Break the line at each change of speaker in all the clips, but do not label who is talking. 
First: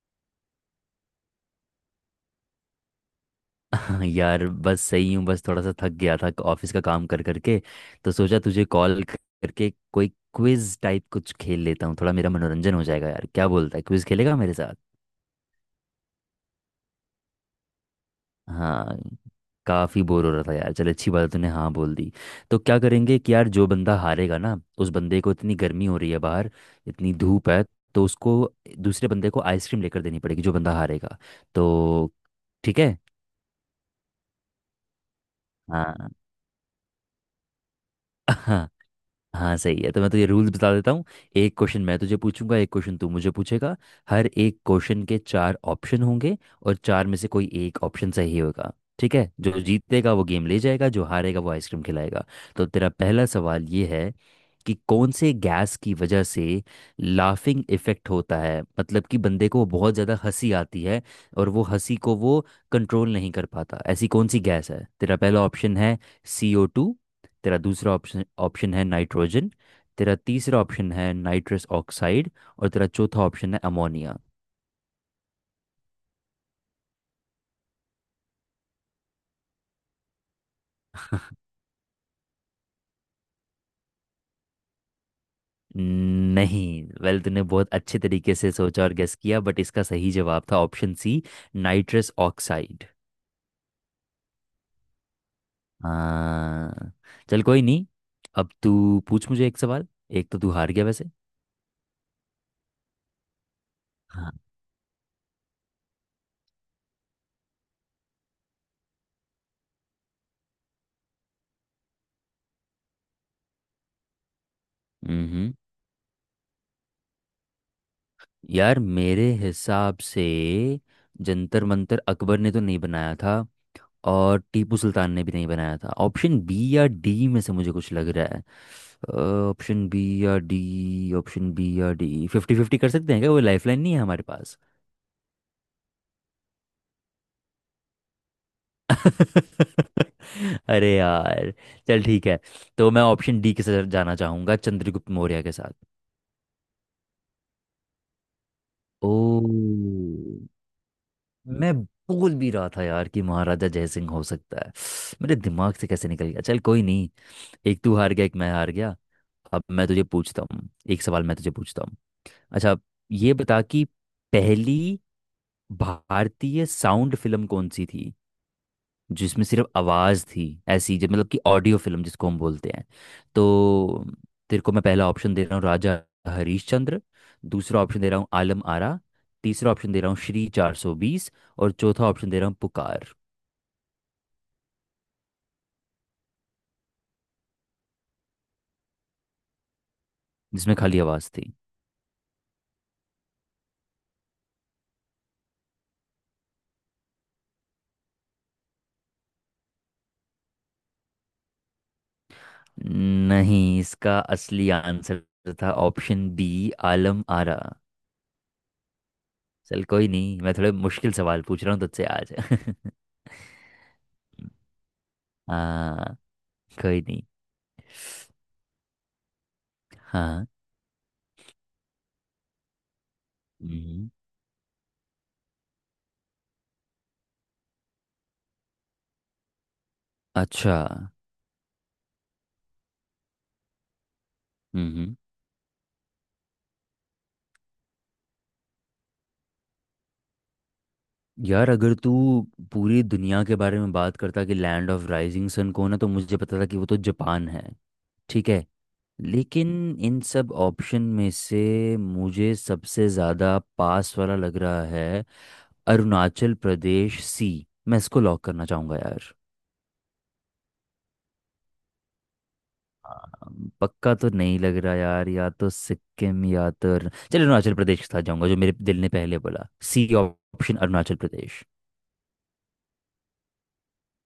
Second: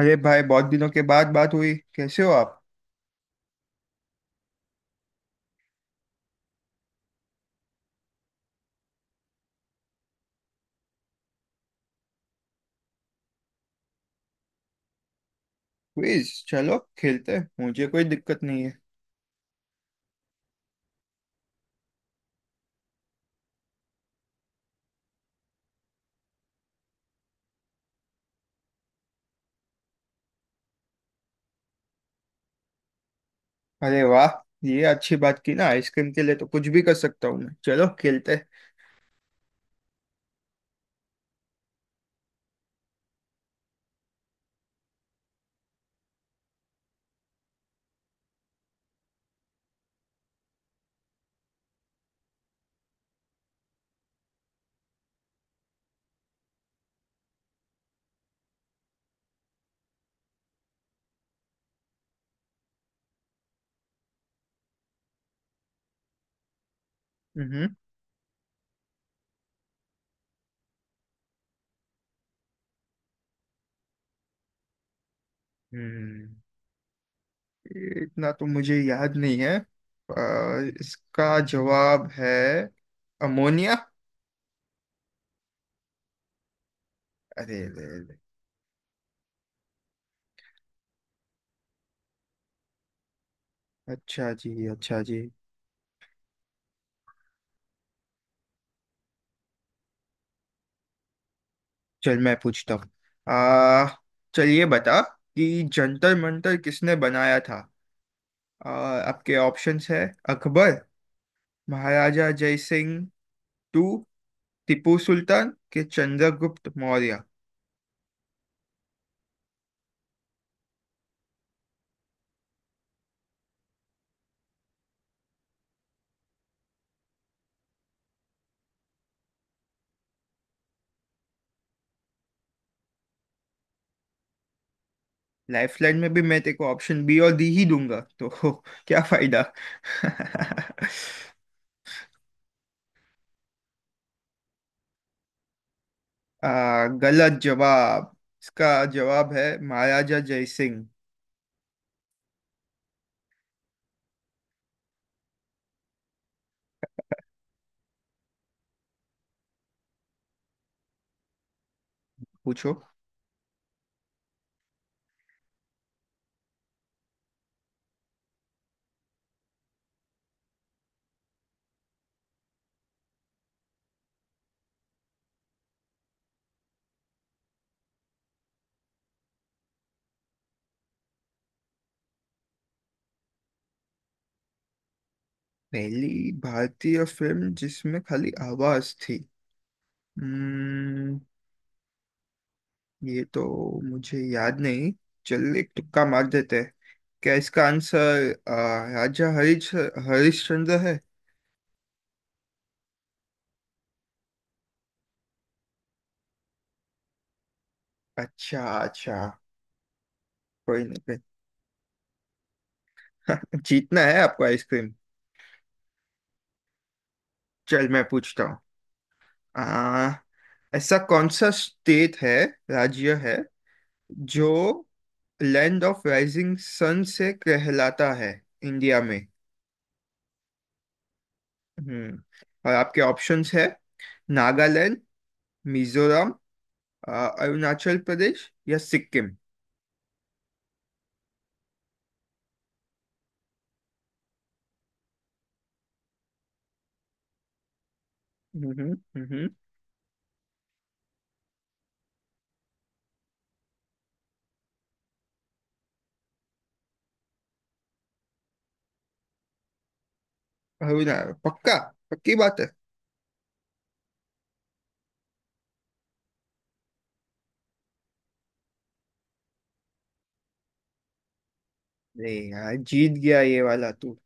अरे भाई, बहुत दिनों के बाद बात हुई। कैसे हो आप?
हाँ यार, बस सही हूँ। बस थोड़ा सा थक गया था ऑफिस का काम कर करके। तो सोचा तुझे कॉल करके कोई क्विज टाइप कुछ खेल लेता हूँ, थोड़ा मेरा मनोरंजन हो जाएगा। यार क्या बोलता है, क्विज खेलेगा मेरे साथ?
प्लीज, चलो खेलते हैं, मुझे कोई दिक्कत नहीं है।
हाँ, काफ़ी बोर हो रहा था यार। चल अच्छी बात है, तूने हाँ बोल दी। तो क्या करेंगे कि यार जो बंदा हारेगा ना, उस बंदे को, इतनी गर्मी हो रही है बाहर, इतनी धूप है, तो उसको, दूसरे बंदे को आइसक्रीम लेकर देनी पड़ेगी जो बंदा हारेगा। तो ठीक है।
अरे वाह! ये अच्छी बात की ना,
हाँ।
आइसक्रीम के लिए तो कुछ भी कर सकता हूँ मैं। चलो खेलते हैं।
हाँ सही है। तो मैं तुझे रूल्स बता देता हूँ। एक क्वेश्चन मैं तुझे पूछूंगा, एक क्वेश्चन तू मुझे पूछेगा। हर एक क्वेश्चन के चार ऑप्शन होंगे, और चार में से कोई एक ऑप्शन सही होगा। ठीक है? जो जीतेगा वो गेम ले जाएगा, जो हारेगा वो आइसक्रीम खिलाएगा। तो तेरा पहला सवाल ये है कि कौन से गैस की वजह से लाफिंग इफेक्ट होता है, मतलब कि बंदे को बहुत ज़्यादा हंसी आती है और वो हंसी को वो कंट्रोल नहीं कर पाता। ऐसी कौन सी गैस है? तेरा पहला ऑप्शन है CO2। तेरा
हम्म।
दूसरा ऑप्शन ऑप्शन है नाइट्रोजन। तेरा तीसरा ऑप्शन है नाइट्रस ऑक्साइड। और तेरा चौथा ऑप्शन है अमोनिया।
हम्म। ये इतना तो मुझे याद नहीं है, पर इसका जवाब है अमोनिया।
नहीं। वेल, तूने
अरे
बहुत
रे
अच्छे
रे।
तरीके से सोचा और गेस किया, बट इसका सही जवाब था ऑप्शन सी, नाइट्रस ऑक्साइड।
अच्छा जी, अच्छा जी।
हाँ, चल कोई नहीं। अब तू पूछ मुझे एक सवाल। एक तो तू हार गया वैसे।
चल, मैं पूछता हूँ। आ
हाँ।
चल, ये बता कि जंतर मंतर किसने बनाया था। आपके ऑप्शंस है: अकबर, महाराजा जय सिंह, टू, टीपू सुल्तान
हम्म।
के, चंद्रगुप्त मौर्य।
यार मेरे हिसाब से जंतर मंतर अकबर ने तो नहीं बनाया था, और टीपू सुल्तान ने भी नहीं बनाया था। ऑप्शन बी या डी में से मुझे कुछ लग रहा है। अ, ऑप्शन बी या डी, ऑप्शन बी या डी, फिफ्टी फिफ्टी कर सकते हैं क्या? वो लाइफलाइन नहीं है हमारे पास?
लाइफलाइन में भी मैं तेरे को ऑप्शन बी और डी ही दूंगा, तो क्या फायदा
अरे यार, चल ठीक है। तो मैं ऑप्शन डी के साथ जाना चाहूंगा, चंद्रगुप्त मौर्य के साथ।
गलत जवाब। इसका
ओ,
जवाब है महाराजा जय सिंह।
मैं बोल भी रहा था यार कि महाराजा जयसिंह हो सकता है। मेरे दिमाग से कैसे निकल गया! चल कोई नहीं, एक तू हार गया, एक मैं हार गया। अब मैं तुझे पूछता हूँ एक सवाल, मैं तुझे पूछता हूँ।
पूछो।
अच्छा, ये बता कि पहली भारतीय साउंड फिल्म कौन सी थी, जिसमें सिर्फ आवाज़ थी, ऐसी जो, मतलब कि ऑडियो फिल्म जिसको हम बोलते हैं। तो तेरे को मैं पहला ऑप्शन दे रहा हूँ, राजा हरीशचंद्र। दूसरा ऑप्शन दे रहा हूँ आलम आरा। तीसरा ऑप्शन दे रहा हूँ श्री 420। और चौथा ऑप्शन दे रहा हूँ पुकार।
पहली भारतीय फिल्म जिसमें खाली आवाज थी।
जिसमें खाली
हम्म।
आवाज़ थी।
ये तो मुझे याद नहीं। चल, एक तुक्का मार देते हैं। क्या इसका आंसर राजा हरिश्चंद्र है?
नहीं, इसका असली आंसर था ऑप्शन बी, आलम आरा।
अच्छा, अच्छा।
चल कोई नहीं, मैं थोड़े
कोई
मुश्किल
नहीं।
सवाल पूछ रहा हूँ तुझसे आज।
कोई जीतना है आपको आइसक्रीम।
हाँ, कोई नहीं।
चल, मैं पूछता हूँ। आ,
हाँ।
ऐसा कौन सा स्टेट है, राज्य है,
हम्म।
जो लैंड ऑफ राइजिंग सन से कहलाता है इंडिया में?
अच्छा।
हम्म। और आपके ऑप्शंस है: नागालैंड,
हम्म।
मिजोरम, अरुणाचल प्रदेश या सिक्किम।
यार अगर तू पूरी दुनिया के बारे में बात करता कि लैंड ऑफ राइजिंग सन कौन है, तो मुझे पता था कि वो तो जापान है, ठीक है।
हम्म। हम्म।
लेकिन इन सब ऑप्शन में से मुझे सबसे ज़्यादा पास वाला लग रहा है अरुणाचल प्रदेश, सी। मैं इसको लॉक करना चाहूँगा यार।
अरुणा पक्का? पक्की बात है।
पक्का तो नहीं लग रहा यार, या तो सिक्किम या तो चल अरुणाचल प्रदेश के साथ जाऊंगा, जो मेरे दिल ने पहले बोला, सी ऑप्शन, अरुणाचल प्रदेश।
नहीं यार, जीत गया ये वाला तू।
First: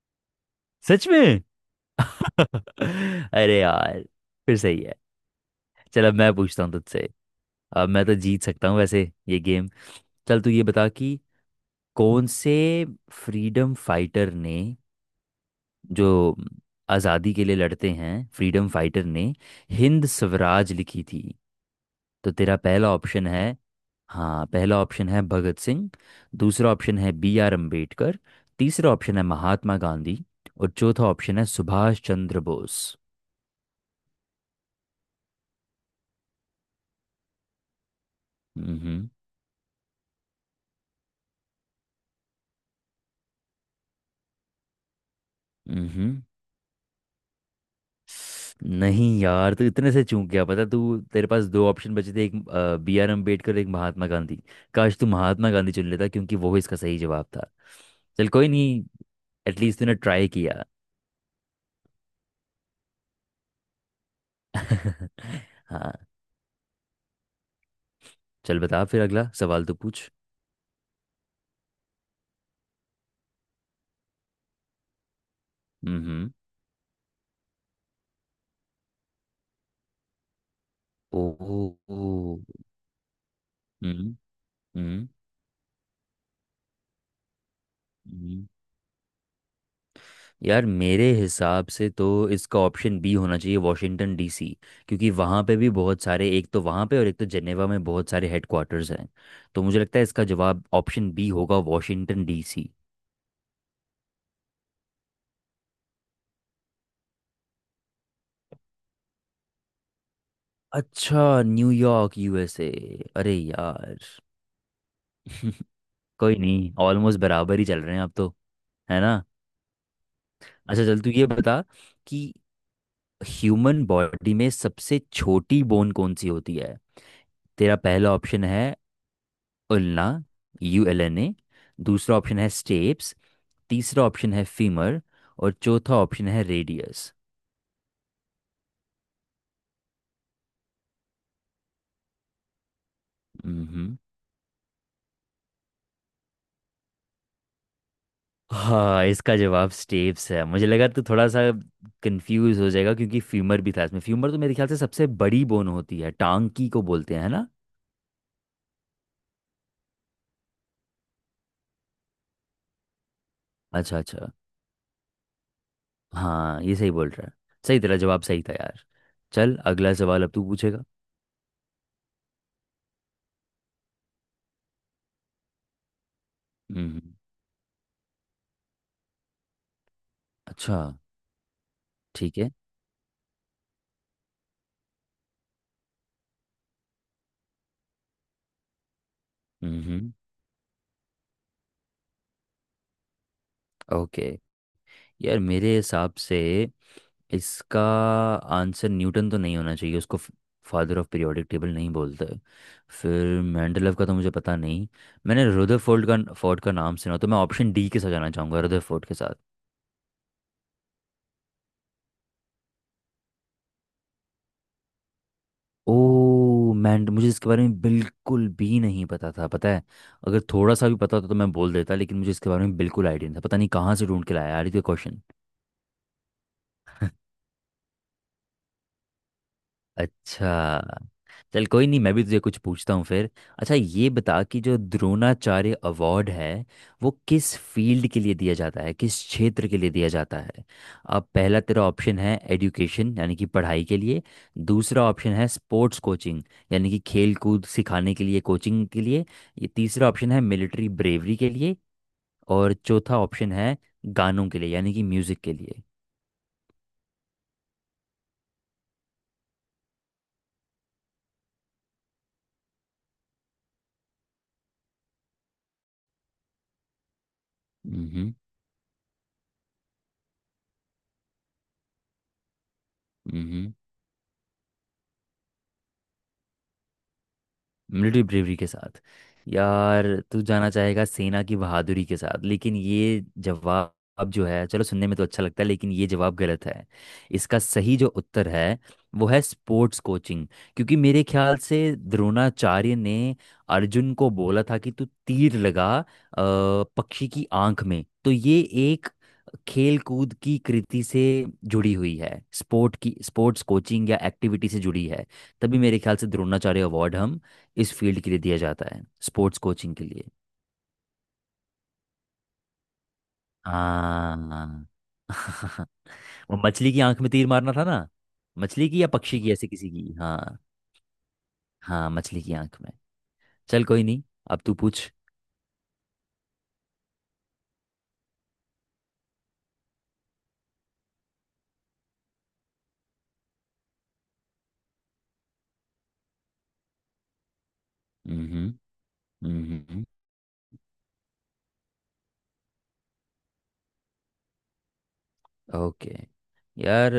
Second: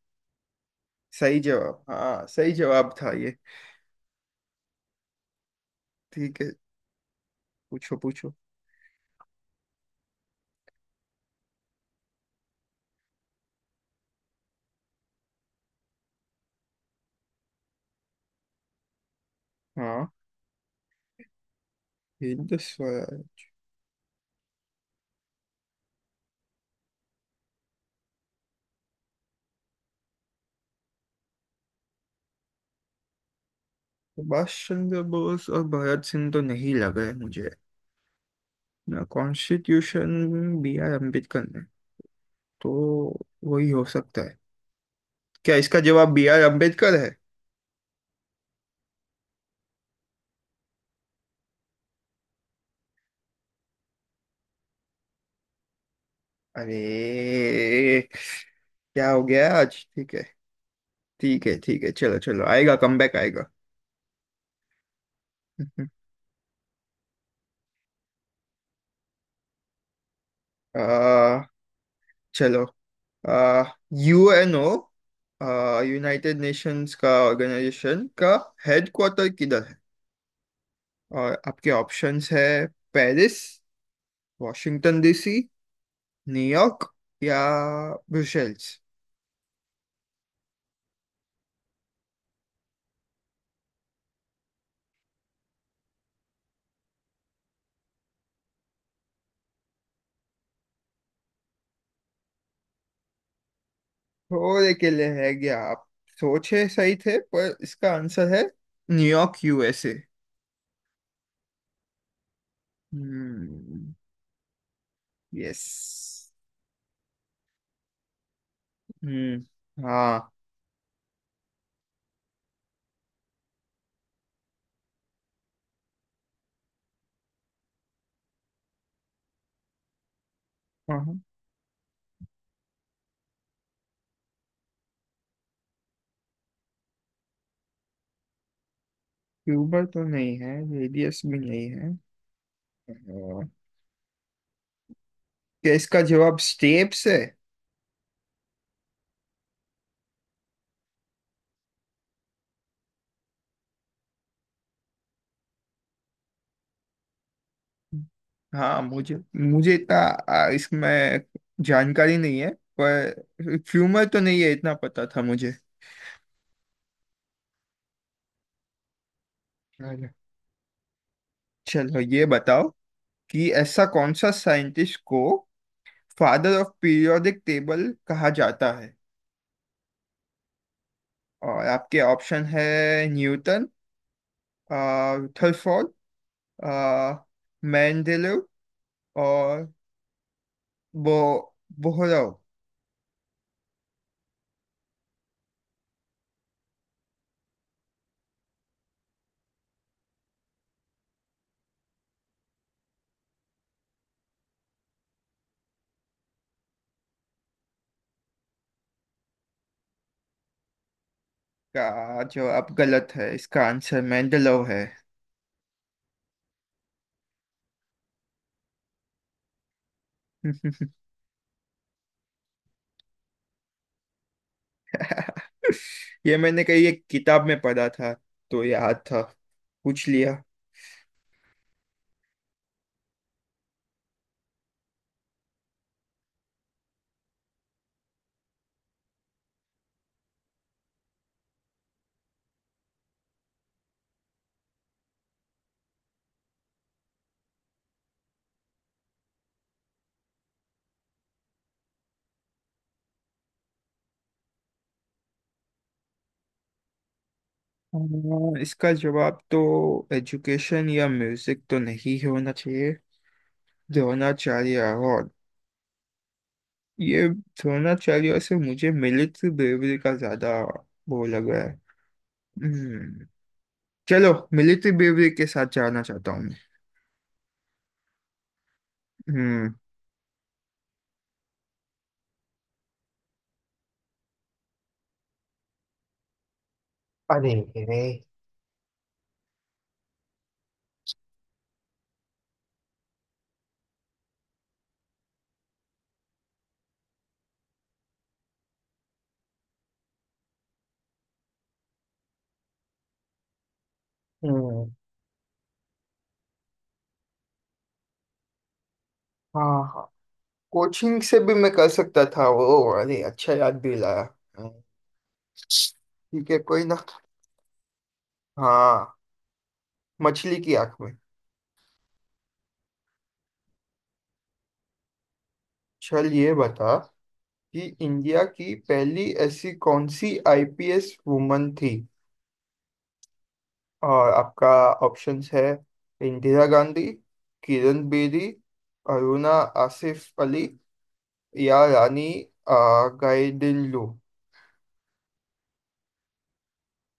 सच
सही
में?
जवाब! हाँ, सही जवाब था ये।
अरे यार, फिर सही है। चल अब मैं
ठीक है।
पूछता हूँ तुझसे। अब
पूछो,
मैं तो
पूछो।
जीत सकता हूँ वैसे ये गेम। चल तू ये बता कि कौन से फ्रीडम फाइटर ने, जो आज़ादी के लिए लड़ते हैं, फ्रीडम फाइटर ने हिंद
हाँ।
स्वराज लिखी थी। तो
हिंद
तेरा पहला ऑप्शन
स्वराज।
है, हाँ, पहला ऑप्शन है भगत सिंह। दूसरा ऑप्शन है बी आर अम्बेडकर। तीसरा ऑप्शन है महात्मा गांधी। और चौथा ऑप्शन है सुभाष चंद्र बोस।
सुभाष चंद्र बोस और भगत सिंह तो नहीं लग रहे मुझे।
हम्म।
ना, कॉन्स्टिट्यूशन बी आर अम्बेडकर ने, तो वही हो सकता है। क्या इसका जवाब
हम्म।
बी आर अम्बेडकर है?
नहीं यार, तू इतने से चूक गया, पता? तू, तेरे पास दो ऑप्शन बचे थे, एक बी आर अम्बेडकर, एक महात्मा गांधी। काश तू महात्मा गांधी चुन लेता, क्योंकि वो इसका सही जवाब था।
अरे!
चल कोई नहीं,
क्या हो गया आज?
एटलीस्ट तूने
ठीक है,
ट्राई किया।
ठीक है। ठीक है, चलो चलो, आएगा कमबैक आएगा।
हाँ, चल बता फिर, अगला सवाल तो पूछ।
आ, चलो। यूएनओ,
हम्म।
यूनाइटेड नेशंस का ऑर्गेनाइजेशन का हेडक्वार्टर किधर?
ओ।
और आपके ऑप्शंस
ओ।
है: पेरिस,
ओ।
वॉशिंगटन
हम्म।
डीसी, न्यूयॉर्क या
हम्म।
ब्रुसेल्स।
यार मेरे हिसाब से तो इसका ऑप्शन बी होना चाहिए, वॉशिंगटन डीसी। क्योंकि वहाँ पे भी बहुत सारे, एक तो वहाँ पे और एक तो जेनेवा में बहुत सारे हेडक्वार्टर्स हैं। तो मुझे लगता है इसका जवाब ऑप्शन बी होगा, वॉशिंगटन डीसी।
थोड़े के लिए है गया आप, सोचे सही थे, पर इसका आंसर है न्यूयॉर्क यूएसए।
अच्छा, न्यूयॉर्क यूएसए। अरे
हम्म।
यार।
यस।
कोई नहीं, ऑलमोस्ट बराबर ही चल रहे हैं अब तो, है ना?
हम्म। हाँ,
अच्छा चल, तू ये बता कि ह्यूमन बॉडी में सबसे छोटी बोन कौन सी होती है? तेरा पहला ऑप्शन है उल्ना, यू एल
हाँ।
N A. दूसरा ऑप्शन है स्टेप्स। तीसरा ऑप्शन है फीमर। और चौथा ऑप्शन है रेडियस।
क्यूबर तो नहीं है, रेडियस भी नहीं है। अ,
हम्म।
क्या इसका जवाब स्टेप्स है?
हाँ इसका जवाब स्टेप्स है। मुझे लगा तू थोड़ा सा कंफ्यूज हो जाएगा, क्योंकि फीमर भी था इसमें। फीमर तो मेरे ख्याल से सबसे बड़ी बोन होती है, टांग की को बोलते हैं, है ना?
हाँ, मुझे मुझे इतना इसमें जानकारी नहीं है। पर
अच्छा
ह्यूमर तो
अच्छा।
नहीं है, इतना पता था मुझे।
हाँ ये सही बोल रहा है, सही, तेरा जवाब सही था यार। चल अगला
अरे!
सवाल अब तू पूछेगा।
चलो, ये बताओ कि ऐसा कौन सा साइंटिस्ट को फादर ऑफ
हम्म।
पीरियोडिक टेबल कहा जाता है?
अच्छा।
और आपके
ठीक
ऑप्शन
है।
है: न्यूटन, आ, रदरफोर्ड, आ, मेंडेलीव और
हम्म।
बो बोहरोव
ओके। यार मेरे हिसाब से इसका आंसर न्यूटन तो नहीं होना चाहिए, उसको फादर ऑफ पीरियोडिक टेबल नहीं बोलते। फिर मेंडेलव का तो मुझे पता नहीं। मैंने रदरफोर्ड का फोर्ड का नाम सुना, तो मैं ऑप्शन डी के साथ जाना चाहूँगा, रदरफोर्ड के साथ।
का जो, अब गलत है। इसका आंसर मेंडेलीव है।
ओ, मैंड मुझे इसके बारे में बिल्कुल भी नहीं पता था, पता है? अगर थोड़ा सा भी पता होता तो मैं बोल देता, लेकिन मुझे इसके बारे में बिल्कुल आइडिया नहीं था। पता नहीं कहाँ से ढूंढ के लाया यार ये क्वेश्चन।
ये मैंने कहीं एक किताब में पढ़ा था, तो याद था, पूछ लिया।
अच्छा। चल कोई नहीं, मैं भी तुझे कुछ पूछता हूँ फिर। अच्छा ये बता कि जो द्रोणाचार्य अवार्ड है, वो किस फील्ड के लिए दिया जाता है, किस क्षेत्र के लिए दिया जाता है। अब पहला तेरा ऑप्शन है एजुकेशन, यानी कि पढ़ाई के लिए। दूसरा ऑप्शन है स्पोर्ट्स कोचिंग, यानी कि खेल कूद सिखाने के लिए, कोचिंग के लिए। ये तीसरा ऑप्शन है मिलिट्री ब्रेवरी के लिए। और चौथा ऑप्शन है गानों के लिए, यानी कि म्यूजिक के लिए।
इसका जवाब तो एजुकेशन या म्यूजिक तो नहीं होना चाहिए। द्रोणाचार्य अवार्ड, ये द्रोणाचार्य से मुझे मिलिट्री ब्रेवरी का ज्यादा वो लग रहा है। हम्म।
हम्म।
चलो, मिलिट्री ब्रेवरी के साथ जाना चाहता हूँ मैं।
मिलिट्री ब्रेवरी के साथ?
हम्म।
यार, तू जाना चाहेगा सेना की बहादुरी के साथ, लेकिन ये जवाब, जो है, चलो सुनने में तो अच्छा लगता है, लेकिन ये जवाब गलत है।
अरे
इसका सही
रे।
जो उत्तर है, वो है स्पोर्ट्स कोचिंग। क्योंकि मेरे ख्याल से द्रोणाचार्य ने अर्जुन को बोला था कि तू तीर लगा पक्षी की आंख में, तो ये खेल कूद की कृति से जुड़ी हुई है, स्पोर्ट की, स्पोर्ट्स कोचिंग या एक्टिविटी से
हम्म।
जुड़ी है। तभी मेरे ख्याल से द्रोणाचार्य अवार्ड हम इस फील्ड के लिए दिया जाता है, स्पोर्ट्स
हाँ,
कोचिंग के
हाँ।
लिए।
कोचिंग से भी मैं कर सकता था वो। अरे, अच्छा याद भी लाया। हम्म।
हाँ।
ठीक
वो
है, कोई
मछली
ना।
की आंख में तीर मारना था ना? मछली की या
हाँ,
पक्षी की, ऐसे किसी की, हाँ।
मछली की आंख में।
हाँ, मछली की आंख में। चल कोई नहीं, अब तू पूछ।
चल, ये बता कि इंडिया की पहली ऐसी कौन सी आईपीएस वुमन थी? और आपका ऑप्शंस है: इंदिरा गांधी, किरण
हम्म।
बेदी,
हम्म।
अरुणा
हम्म। हम्म।
आसिफ अली या रानी गाइडिनलो।
ओके। यार,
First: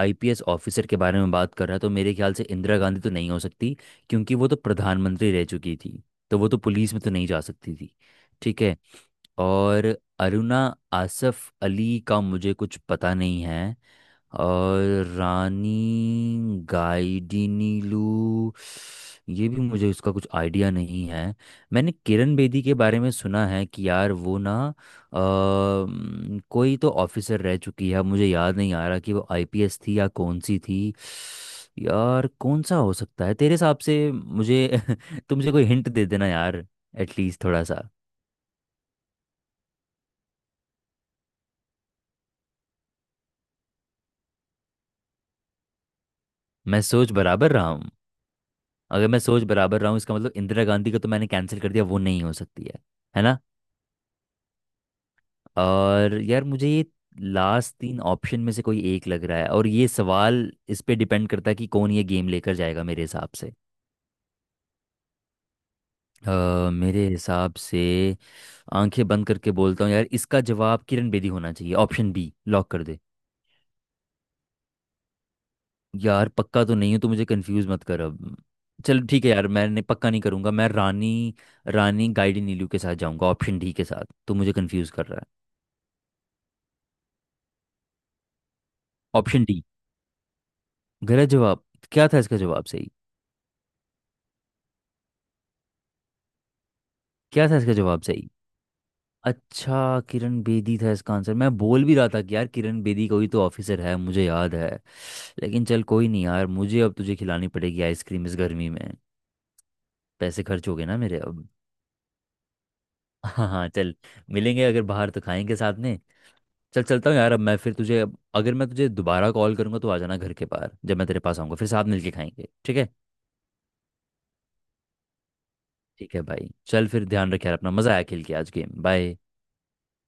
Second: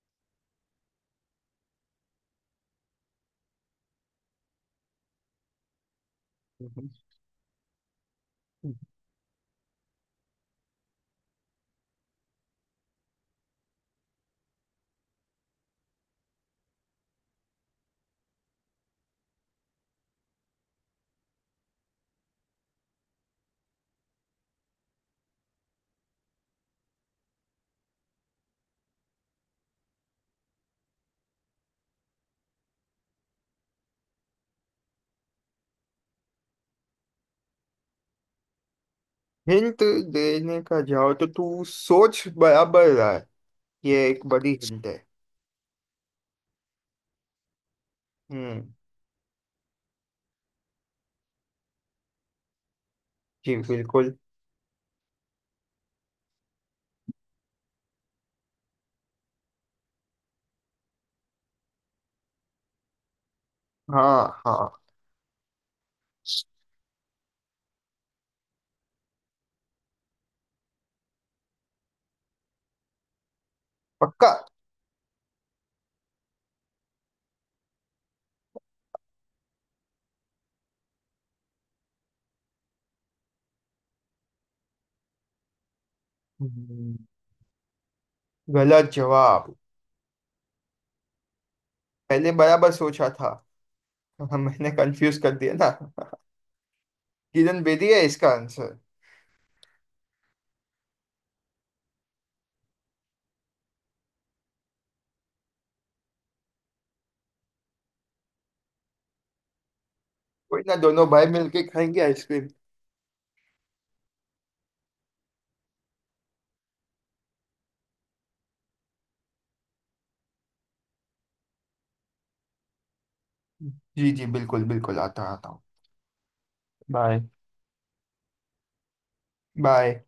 आईपीएस ऑफिसर के बारे में बात कर रहा है, तो मेरे ख्याल से इंदिरा गांधी तो नहीं हो सकती, क्योंकि वो तो प्रधानमंत्री रह चुकी थी, तो वो तो पुलिस में तो नहीं जा सकती थी, ठीक है। और अरुणा आसफ अली का मुझे कुछ पता नहीं है। और रानी गाइडिनीलू, ये भी मुझे उसका कुछ आइडिया नहीं है। मैंने किरण बेदी के बारे में सुना है कि यार वो ना, कोई तो ऑफिसर रह चुकी है, अब मुझे याद नहीं आ रहा कि वो आईपीएस थी या कौन सी थी। यार कौन सा हो सकता है तेरे हिसाब से मुझे? तुमसे कोई हिंट दे देना यार, एटलीस्ट थोड़ा सा।
हिंट देने का जाओ तो, तू सोच बराबर रहा है, ये एक बड़ी हिंट है।
मैं सोच बराबर रहा हूँ।
हम्म।
अगर मैं सोच बराबर रहा हूँ, इसका मतलब इंदिरा गांधी का तो मैंने कैंसिल कर दिया, वो नहीं हो सकती है ना।
जी बिल्कुल।
और यार मुझे ये लास्ट तीन ऑप्शन में से कोई एक लग रहा है, और ये सवाल इस पे डिपेंड करता है कि कौन ये गेम लेकर जाएगा मेरे हिसाब से।
हाँ, हाँ।
मेरे हिसाब से, आंखें बंद करके बोलता हूँ यार, इसका जवाब किरण बेदी होना चाहिए, ऑप्शन बी लॉक कर दे।
पक्का।
यार पक्का तो नहीं हूँ, तो मुझे कंफ्यूज मत कर अब। चल ठीक है यार, मैंने पक्का नहीं करूंगा। मैं रानी रानी गाइडी नीलू के साथ जाऊंगा, ऑप्शन डी के साथ। तो मुझे कंफ्यूज कर रहा है।
हम्म। गलत
ऑप्शन
जवाब।
डी। गलत जवाब? क्या था
पहले
इसका जवाब
बराबर
सही?
सोचा था। मैंने कंफ्यूज कर दिया ना।
क्या था
किरण
इसका
बेदी
जवाब
है इसका
सही?
आंसर।
अच्छा, किरण बेदी था इसका आंसर। मैं बोल भी रहा था कि यार किरण बेदी कोई तो ऑफिसर है मुझे याद है। लेकिन चल कोई नहीं, यार मुझे अब तुझे खिलानी पड़ेगी आइसक्रीम इस गर्मी में। पैसे
कोई
खर्च
ना,
हो गए ना
दोनों
मेरे
भाई
अब।
मिलके खाएंगे आइसक्रीम।
हाँ हाँ, चल। मिलेंगे अगर बाहर तो खाएंगे साथ में। चल, चलता हूँ यार अब मैं, फिर तुझे, अगर मैं तुझे दोबारा कॉल करूँगा तो आ जाना घर के बाहर, जब मैं तेरे पास आऊँगा, फिर साथ मिलके खाएंगे, ठीक है?
जी जी, बिल्कुल बिल्कुल, आता आता हूँ।
ठीक है भाई, चल फिर,
बाय।
ध्यान रख यार अपना। मज़ा आया खेल के आज गेम, बाय।
बाय।